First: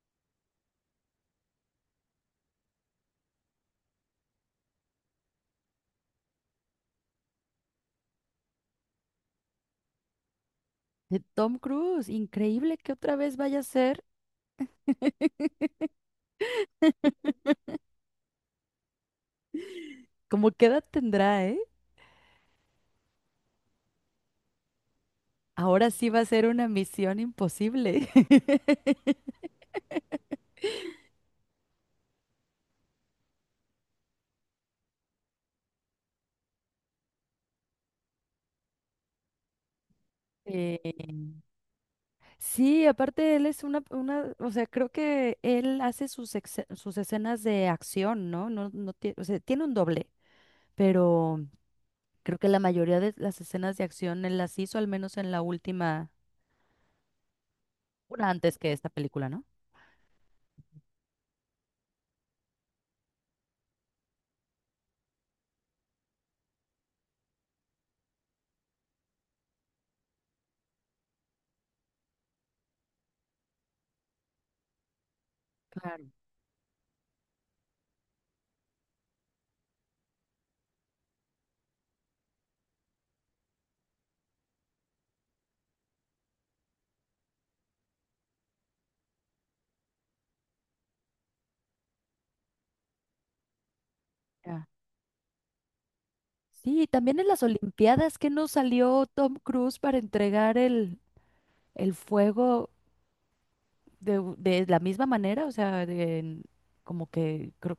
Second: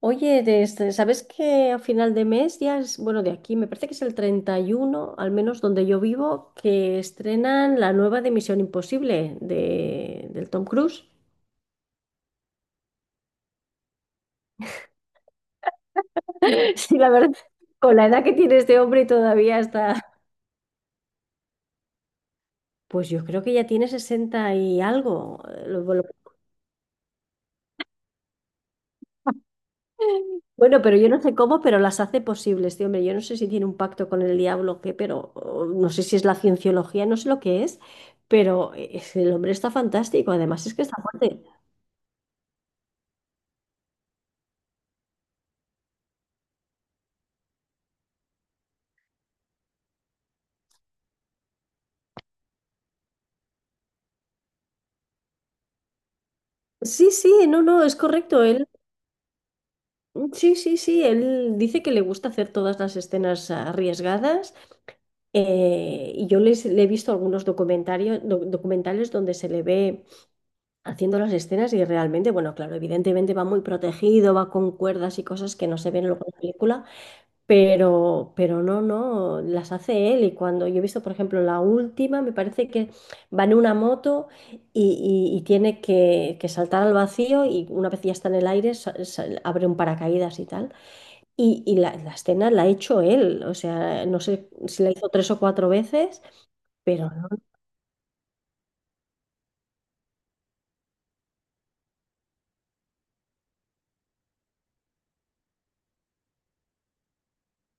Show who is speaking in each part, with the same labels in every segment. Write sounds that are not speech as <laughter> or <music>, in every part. Speaker 1: Oye, ¿sabes que a final de mes ya es, bueno, de aquí, me parece que es el 31, al menos donde yo vivo, que estrenan la nueva de Misión Imposible del Tom Cruise?
Speaker 2: De Tom Cruise, increíble que otra vez vaya a ser. <laughs>
Speaker 1: <laughs> Sí, la verdad, con la edad que tiene este hombre todavía está,
Speaker 2: ¿Como qué edad tendrá, eh?
Speaker 1: pues yo creo que ya tiene 60 y algo.
Speaker 2: Ahora sí va a ser una misión imposible. <laughs>
Speaker 1: Bueno, pero yo no sé cómo, pero las hace posibles, este hombre. Yo no sé si tiene un pacto con el diablo o qué, pero o no sé si es la cienciología, no sé lo que es, pero el hombre está fantástico, además es
Speaker 2: Eh,
Speaker 1: que está fuerte.
Speaker 2: sí, aparte él es una, o sea, creo que él hace sus escenas de acción, ¿no? No tiene, o sea, tiene un doble, pero creo que la mayoría de las escenas de acción él las hizo, al menos en la última,
Speaker 1: Sí, sí, no, no, es
Speaker 2: una
Speaker 1: correcto.
Speaker 2: antes
Speaker 1: Él,
Speaker 2: que esta película, ¿no?
Speaker 1: mm, sí, sí, sí, él dice que le gusta hacer todas las escenas arriesgadas y le he visto algunos documentales donde se le ve haciendo las escenas y realmente, bueno, claro, evidentemente va muy protegido, va con cuerdas y cosas que no se ven
Speaker 2: Claro.
Speaker 1: luego en la película, pero no, no, las hace él. Y cuando yo he visto, por ejemplo, la última, me parece que va en una moto y tiene que saltar al vacío y una vez ya está en el aire, abre un paracaídas y tal. Y la escena la ha hecho él. O sea, no sé
Speaker 2: Ya.
Speaker 1: si la hizo tres o cuatro veces,
Speaker 2: Sí,
Speaker 1: pero
Speaker 2: también en
Speaker 1: no,
Speaker 2: las Olimpiadas que nos salió Tom Cruise para entregar el fuego de la misma manera, o sea, como que creo-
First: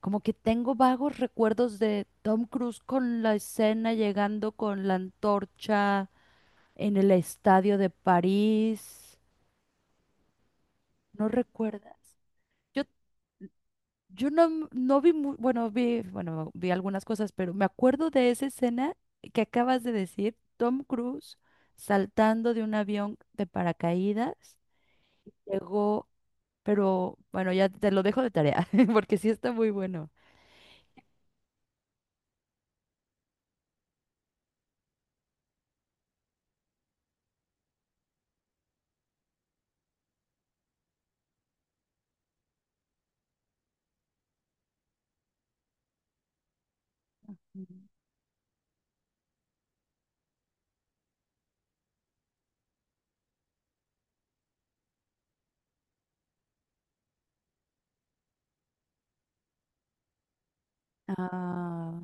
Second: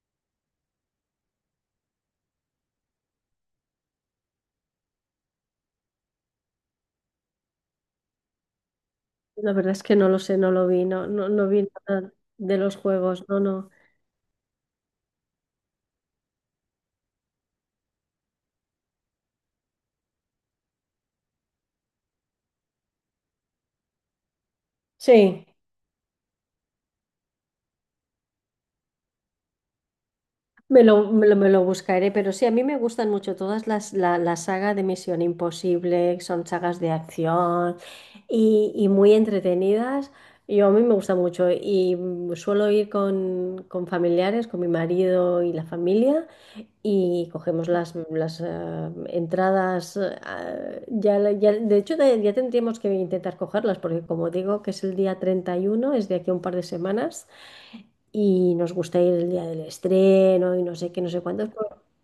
Speaker 2: como que tengo vagos recuerdos de Tom Cruise con la escena llegando con la antorcha en el estadio de París.
Speaker 1: la verdad es que no lo sé, no lo vi, no, no,
Speaker 2: ¿No
Speaker 1: no vi nada
Speaker 2: recuerdas?
Speaker 1: de los
Speaker 2: Yo
Speaker 1: juegos, no, no.
Speaker 2: Yo no vi, bueno, bueno, vi algunas cosas, pero me acuerdo de esa escena que acabas de decir, Tom Cruise saltando de un avión de paracaídas,
Speaker 1: Sí.
Speaker 2: llegó, pero bueno, ya te lo dejo de tarea, <laughs> porque sí está muy bueno.
Speaker 1: Me lo buscaré, pero sí, a mí me gustan mucho todas la saga de Misión Imposible, son sagas de acción y muy entretenidas. Yo a mí me gusta mucho suelo ir con familiares, con mi marido y la familia y cogemos
Speaker 2: Ujú.
Speaker 1: las entradas. De hecho, ya tendríamos que intentar cogerlas porque como digo que es el día 31 es de aquí a un par de semanas y nos gusta ir el día del estreno y no sé qué, no sé cuántos.
Speaker 2: Ah,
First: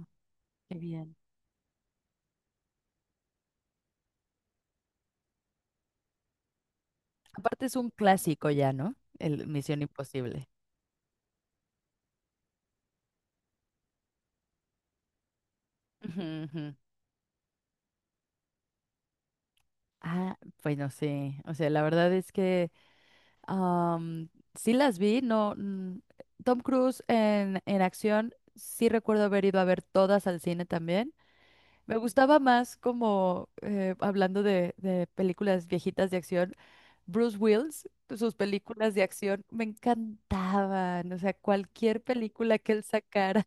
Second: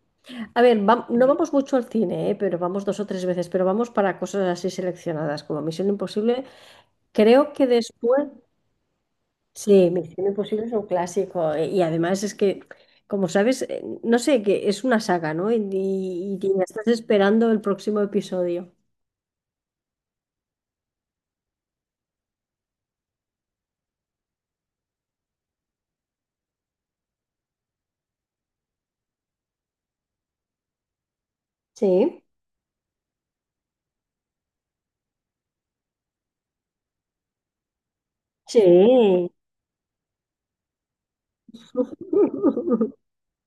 Speaker 1: A
Speaker 2: qué
Speaker 1: ver,
Speaker 2: bien.
Speaker 1: no vamos mucho al cine, ¿eh? Pero vamos dos o tres veces, pero vamos para cosas así seleccionadas como Misión Imposible. Creo
Speaker 2: Aparte
Speaker 1: que
Speaker 2: es un
Speaker 1: después,
Speaker 2: clásico ya, ¿no? El Misión
Speaker 1: sí, Misión
Speaker 2: Imposible.
Speaker 1: Imposible es un clásico y además es que, como sabes, no sé, que es una saga, ¿no?
Speaker 2: Ujú,
Speaker 1: Y ya
Speaker 2: ujú.
Speaker 1: estás esperando el próximo episodio.
Speaker 2: Ah, bueno, sí. O sea, la verdad es que Am, sí las vi, no. Tom Cruise en acción, sí recuerdo haber ido a ver todas al cine también. Me
Speaker 1: Sí,
Speaker 2: gustaba más como, hablando de películas viejitas de acción, Bruce Willis, sus películas de
Speaker 1: sí.
Speaker 2: acción me encantaban. O sea, cualquier película que él
Speaker 1: <laughs>
Speaker 2: sacara.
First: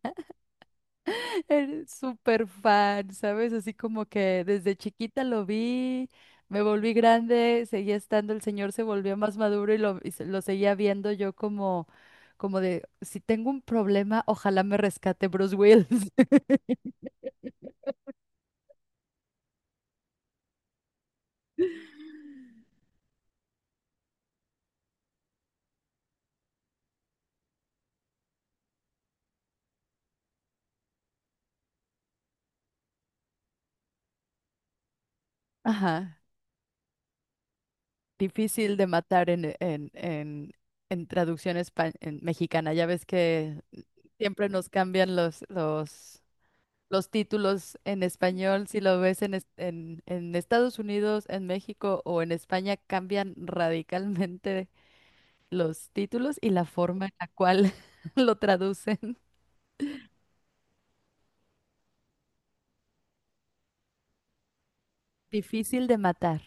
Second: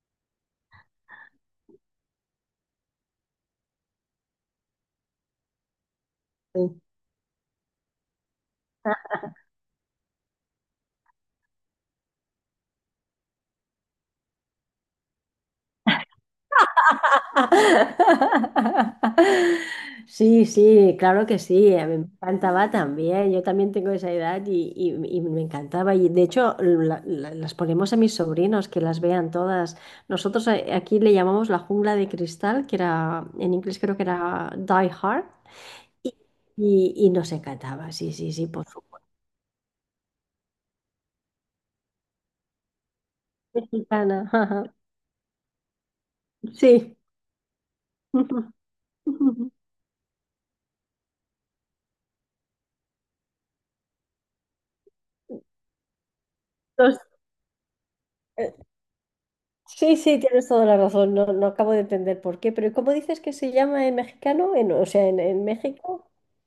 Speaker 2: Eres súper fan, ¿sabes? Así como que desde chiquita lo vi, me
Speaker 1: Sí.
Speaker 2: volví grande, seguía estando, el señor se volvió más maduro lo seguía viendo yo como de, si tengo un problema, ojalá me rescate Bruce Willis. <laughs>
Speaker 1: <laughs> Sí, sí, claro que sí, a mí me encantaba también, yo también tengo esa edad y me encantaba y de hecho las ponemos a mis sobrinos que las vean todas. Nosotros aquí le llamamos la jungla de cristal, que era en inglés creo que era Die Hard y,
Speaker 2: Ajá,
Speaker 1: y nos encantaba, sí, sí, sí, por
Speaker 2: difícil de
Speaker 1: supuesto.
Speaker 2: matar en traducción en mexicana, ya ves que
Speaker 1: Mexicana,
Speaker 2: siempre
Speaker 1: <laughs>
Speaker 2: nos
Speaker 1: ajá,
Speaker 2: cambian los, los,
Speaker 1: sí.
Speaker 2: los títulos en español,
Speaker 1: <laughs>
Speaker 2: si lo ves en Estados Unidos, en México o en España, cambian <laughs> radicalmente los títulos y la
Speaker 1: Los-
Speaker 2: forma en la cual <laughs> lo traducen.
Speaker 1: Sí, sí, tienes toda la razón. No, no acabo de entender por qué, pero ¿cómo dices que se llama en mexicano? O sea, en
Speaker 2: Difícil de
Speaker 1: México,
Speaker 2: matar.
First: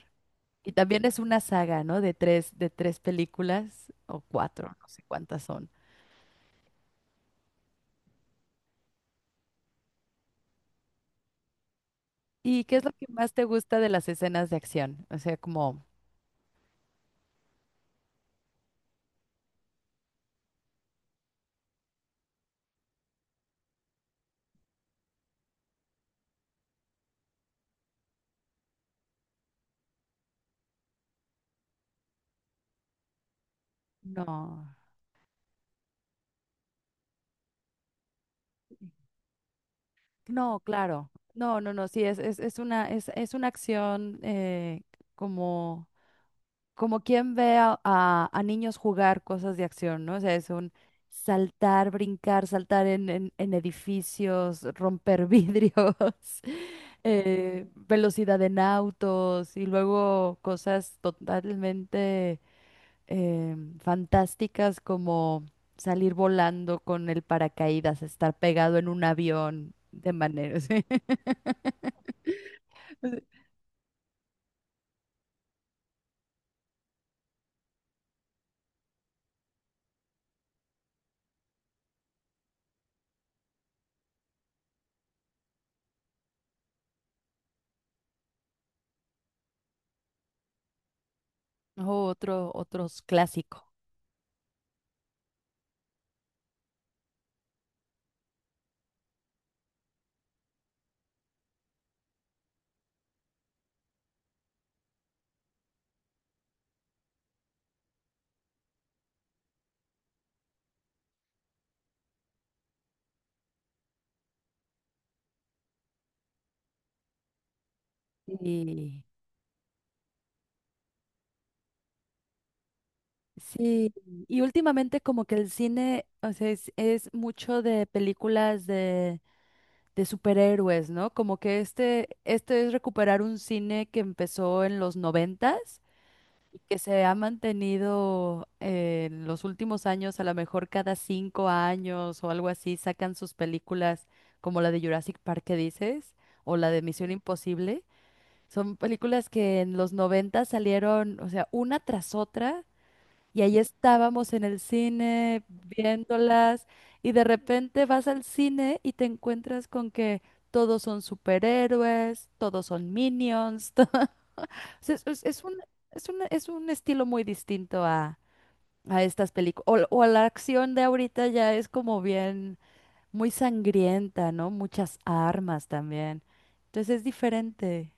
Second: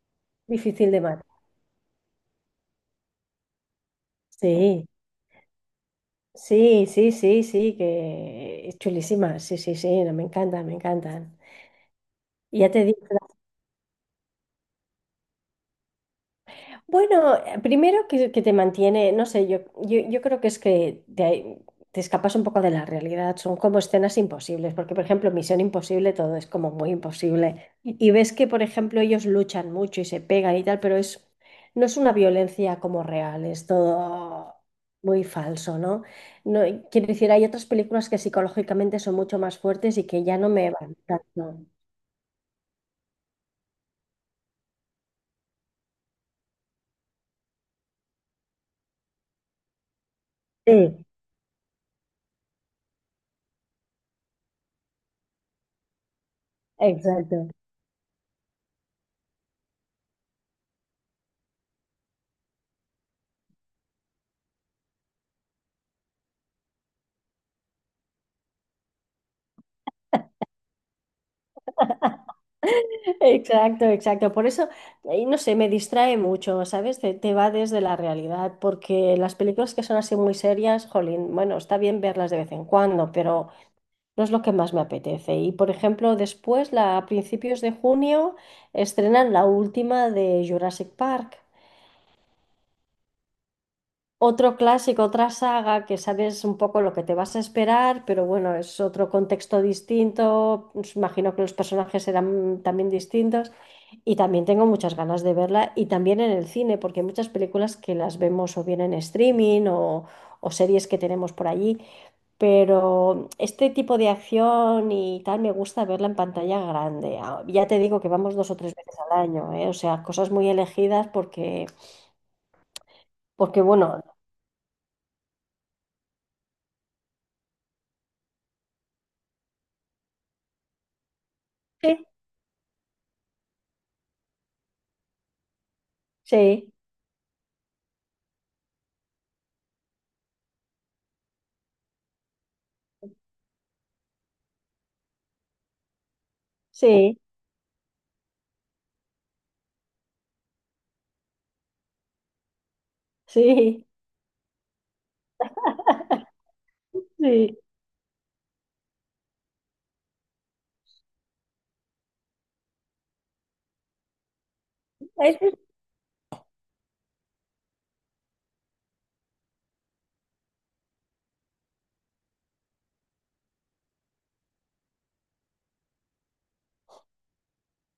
Speaker 2: Y
Speaker 1: difícil de
Speaker 2: también es
Speaker 1: matar.
Speaker 2: una saga, ¿no? De tres películas o cuatro, no
Speaker 1: Sí,
Speaker 2: sé cuántas son.
Speaker 1: sí, sí, sí, sí, que es chulísima. Sí, sí, sí, no, me encantan, me encantan. Y
Speaker 2: ¿Y
Speaker 1: ya
Speaker 2: qué es
Speaker 1: te
Speaker 2: lo
Speaker 1: digo.
Speaker 2: que más te gusta de las escenas de acción? O sea, como,
Speaker 1: Bueno, primero que te mantiene, no sé, yo creo que es que te escapas un poco de la realidad, son como escenas imposibles, porque por ejemplo, Misión Imposible todo es como muy imposible. Y ves que, por ejemplo, ellos luchan mucho y se pegan y tal, pero es, no es una violencia como real, es todo
Speaker 2: no,
Speaker 1: muy falso, ¿no? No, y quiero decir, hay otras películas que psicológicamente son mucho más fuertes y que ya no
Speaker 2: no,
Speaker 1: me van
Speaker 2: claro.
Speaker 1: tanto.
Speaker 2: No, no, no, sí, es una acción como como quien ve a niños jugar cosas de acción, ¿no? O sea, es un
Speaker 1: Sí,
Speaker 2: saltar, brincar, saltar en edificios, romper vidrios, <laughs>
Speaker 1: exacto.
Speaker 2: velocidad en autos y luego cosas totalmente fantásticas como salir volando con el paracaídas, estar pegado en un avión de manera, <laughs> sí.
Speaker 1: Exacto, exacto. Por eso, no sé, me distrae mucho, ¿sabes? Te va desde la realidad, porque las películas que son así muy serias, jolín, bueno, está bien verlas de vez en cuando, pero no es lo que más me apetece. Y, por ejemplo, después, a principios de junio, estrenan la última de Jurassic Park.
Speaker 2: O otros clásico.
Speaker 1: Otro clásico, otra saga que sabes un poco lo que te vas a esperar, pero bueno, es otro contexto distinto. Pues imagino que los personajes serán también distintos. Y también tengo muchas ganas de verla y también en el cine, porque hay muchas películas que las vemos o bien en streaming o series que tenemos por allí, pero este tipo de acción y tal me gusta verla en pantalla grande. Ah, ya te digo que vamos dos o tres veces
Speaker 2: Sí.
Speaker 1: al año, ¿eh? O sea, cosas muy elegidas porque, porque
Speaker 2: Sí,
Speaker 1: bueno,
Speaker 2: y últimamente como que el cine, o sea, es mucho de películas de superhéroes, ¿no? Como que
Speaker 1: sí,
Speaker 2: este es recuperar un cine que empezó en los noventas
Speaker 1: sí,
Speaker 2: que se ha mantenido en los últimos años, a lo mejor cada 5 años o algo así, sacan sus películas como la de Jurassic Park que dices, o la de Misión
Speaker 1: sí,
Speaker 2: Imposible. Son películas que en los noventas salieron, o sea, una tras otra y ahí
Speaker 1: sí,
Speaker 2: estábamos en el cine viéndolas y de
Speaker 1: sí.
Speaker 2: repente vas al cine y te encuentras con que todos son superhéroes, todos son minions. <laughs> O sea, Es, es-
Speaker 1: Es-
Speaker 2: es un, es un- es un estilo muy distinto a estas películas. O a la acción de ahorita ya es como bien, muy sangrienta, ¿no? Muchas armas también. Entonces es diferente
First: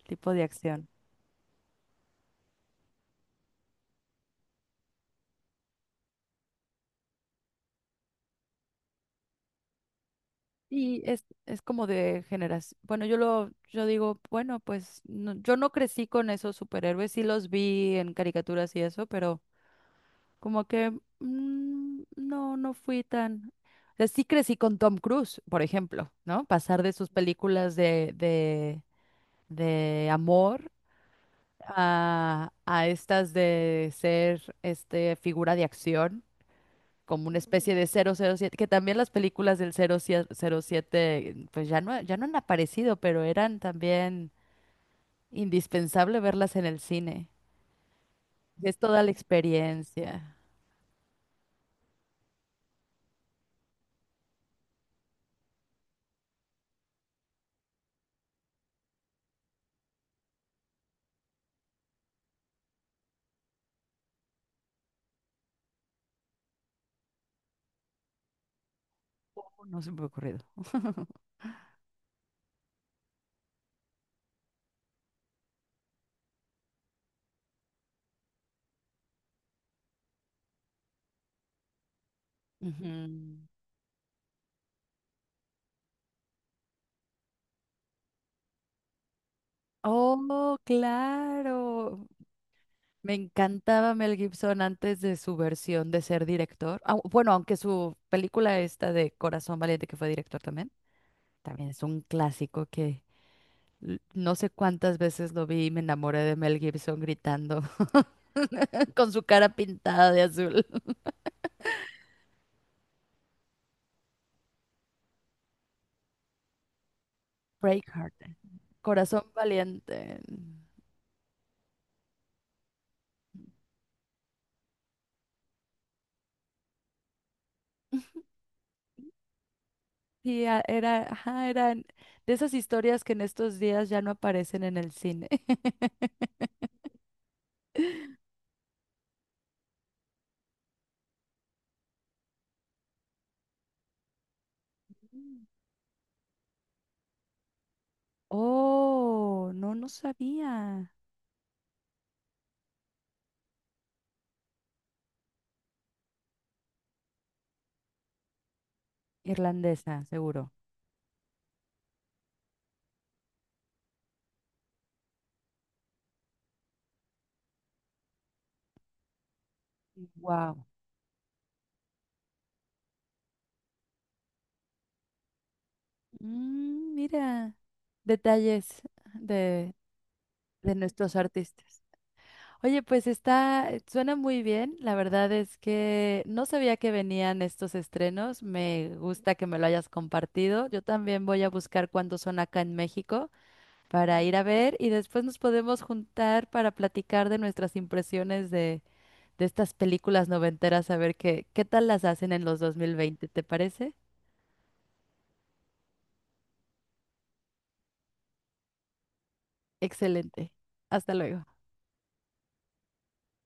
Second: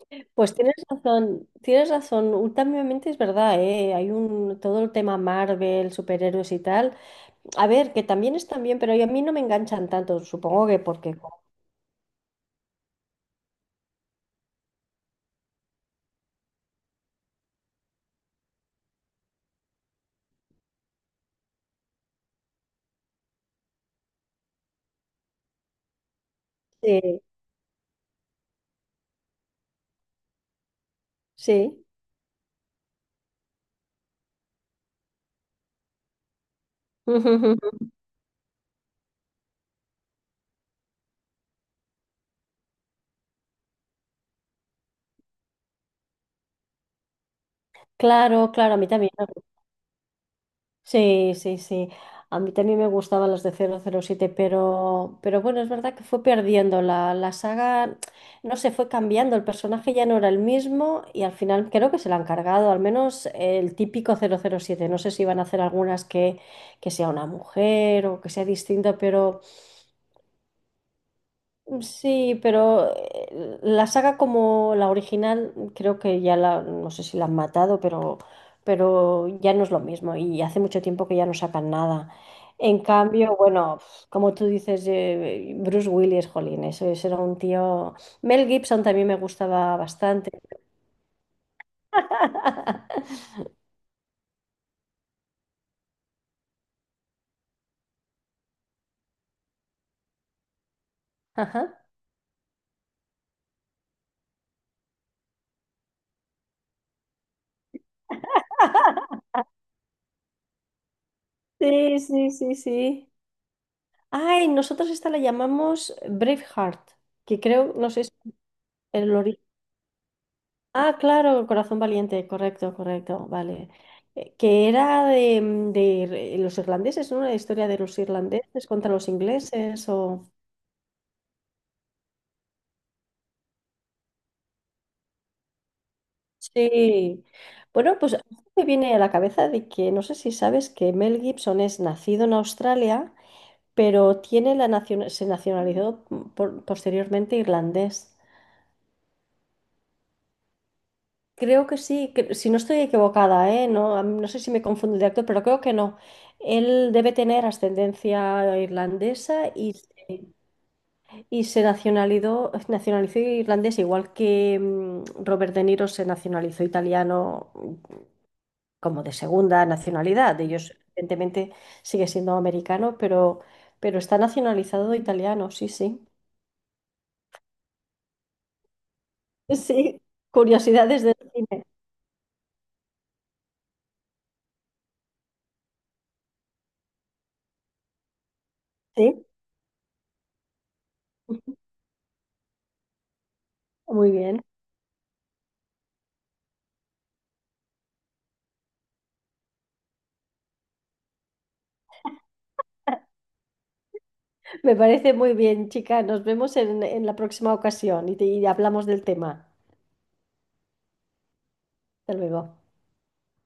Speaker 2: el tipo de
Speaker 1: Pues tienes
Speaker 2: acción.
Speaker 1: razón, tienes razón. Últimamente es verdad, ¿eh? Todo el tema Marvel, superhéroes y tal. A ver, que también están bien, pero a mí no me enganchan tanto, supongo que
Speaker 2: Y
Speaker 1: porque...
Speaker 2: es como de generación. Bueno, yo digo, bueno, pues yo no crecí con esos superhéroes, sí los vi en caricaturas y eso, pero como que no fui tan. O sea, sí crecí con Tom Cruise, por ejemplo, ¿no? Pasar de sus
Speaker 1: Sí,
Speaker 2: películas de amor
Speaker 1: sí.
Speaker 2: a estas de ser este figura de acción como una especie de
Speaker 1: <laughs>
Speaker 2: 007 que también las películas del 007 pues ya no han aparecido, pero eran también indispensable verlas en el cine.
Speaker 1: Claro, claro,
Speaker 2: Es
Speaker 1: a mí
Speaker 2: toda la
Speaker 1: también.
Speaker 2: experiencia.
Speaker 1: Sí, sí, sí. A mí también me gustaban las de 007, pero bueno, es verdad que fue perdiendo la saga, no sé, fue cambiando, el personaje ya no era el mismo y al final creo que se la han cargado, al menos el típico 007. No sé si van a hacer algunas que sea una mujer o que sea distinta, pero...
Speaker 2: Oh, no se me ha ocurrido.
Speaker 1: Sí, pero la saga como la original, creo que ya no sé si la han matado, pero ya no es lo mismo y hace mucho tiempo que ya no sacan nada. En
Speaker 2: Ujú.
Speaker 1: cambio, bueno, como tú dices, Bruce Willis, jolín, eso, ese era un tío. Mel Gibson también me gustaba bastante.
Speaker 2: Oh, claro. Me
Speaker 1: <laughs>
Speaker 2: encantaba Mel Gibson antes de su versión de ser director. Bueno, aunque su película esta de Corazón Valiente, que fue director también, también
Speaker 1: Ajá.
Speaker 2: es un clásico que no sé cuántas veces lo vi y me enamoré de Mel Gibson gritando <laughs> con su cara pintada de azul. <laughs>
Speaker 1: Sí, sí, sí, sí. Ay, nosotros esta la llamamos Braveheart, que creo, no sé, si-
Speaker 2: Braveheart,
Speaker 1: el
Speaker 2: Corazón
Speaker 1: origen.
Speaker 2: Valiente.
Speaker 1: Ah, claro, Corazón Valiente, correcto, correcto, vale. Que era de, mm, de los irlandeses, ¿no? Una historia de los irlandeses contra los ingleses o...
Speaker 2: Sí, ajá, eran de esas historias que en estos días ya no aparecen en el cine. <laughs>
Speaker 1: Sí. Bueno, pues a mí me viene a la cabeza de que no sé si sabes que Mel Gibson es nacido en Australia, pero tiene se
Speaker 2: Mm.
Speaker 1: nacionalizó posteriormente irlandés.
Speaker 2: Oh, no, no sabía.
Speaker 1: Creo que sí, que- si no estoy equivocada, ¿eh? No, a no sé si me confundo de actor, pero creo que no. Él debe tener ascendencia irlandesa
Speaker 2: Irlandesa, seguro.
Speaker 1: y se nacionalizó irlandés, igual que mm, Robert De Niro se nacionalizó italiano mm, como de segunda nacionalidad.
Speaker 2: Wow.
Speaker 1: Ellos, evidentemente, sigue siendo americano, pero está nacionalizado italiano, sí, sí.
Speaker 2: Mira, detalles
Speaker 1: <laughs>
Speaker 2: de,
Speaker 1: Sí,
Speaker 2: de
Speaker 1: curiosidades del
Speaker 2: nuestros
Speaker 1: cine.
Speaker 2: artistas. Oye, pues suena muy bien. La verdad es que no sabía que venían estos estrenos. Me
Speaker 1: Sí,
Speaker 2: gusta que me lo hayas compartido. Yo también voy a
Speaker 1: <laughs>
Speaker 2: buscar cuándo son acá en México
Speaker 1: muy
Speaker 2: para ir
Speaker 1: bien.
Speaker 2: a ver y después nos podemos juntar para platicar de nuestras impresiones de estas películas noventeras, a ver qué tal las hacen en los 2020. ¿Te parece?
Speaker 1: Me parece muy bien, chica. Nos vemos en la próxima ocasión y hablamos del tema.
Speaker 2: Excelente. Hasta luego.
Speaker 1: Hasta luego.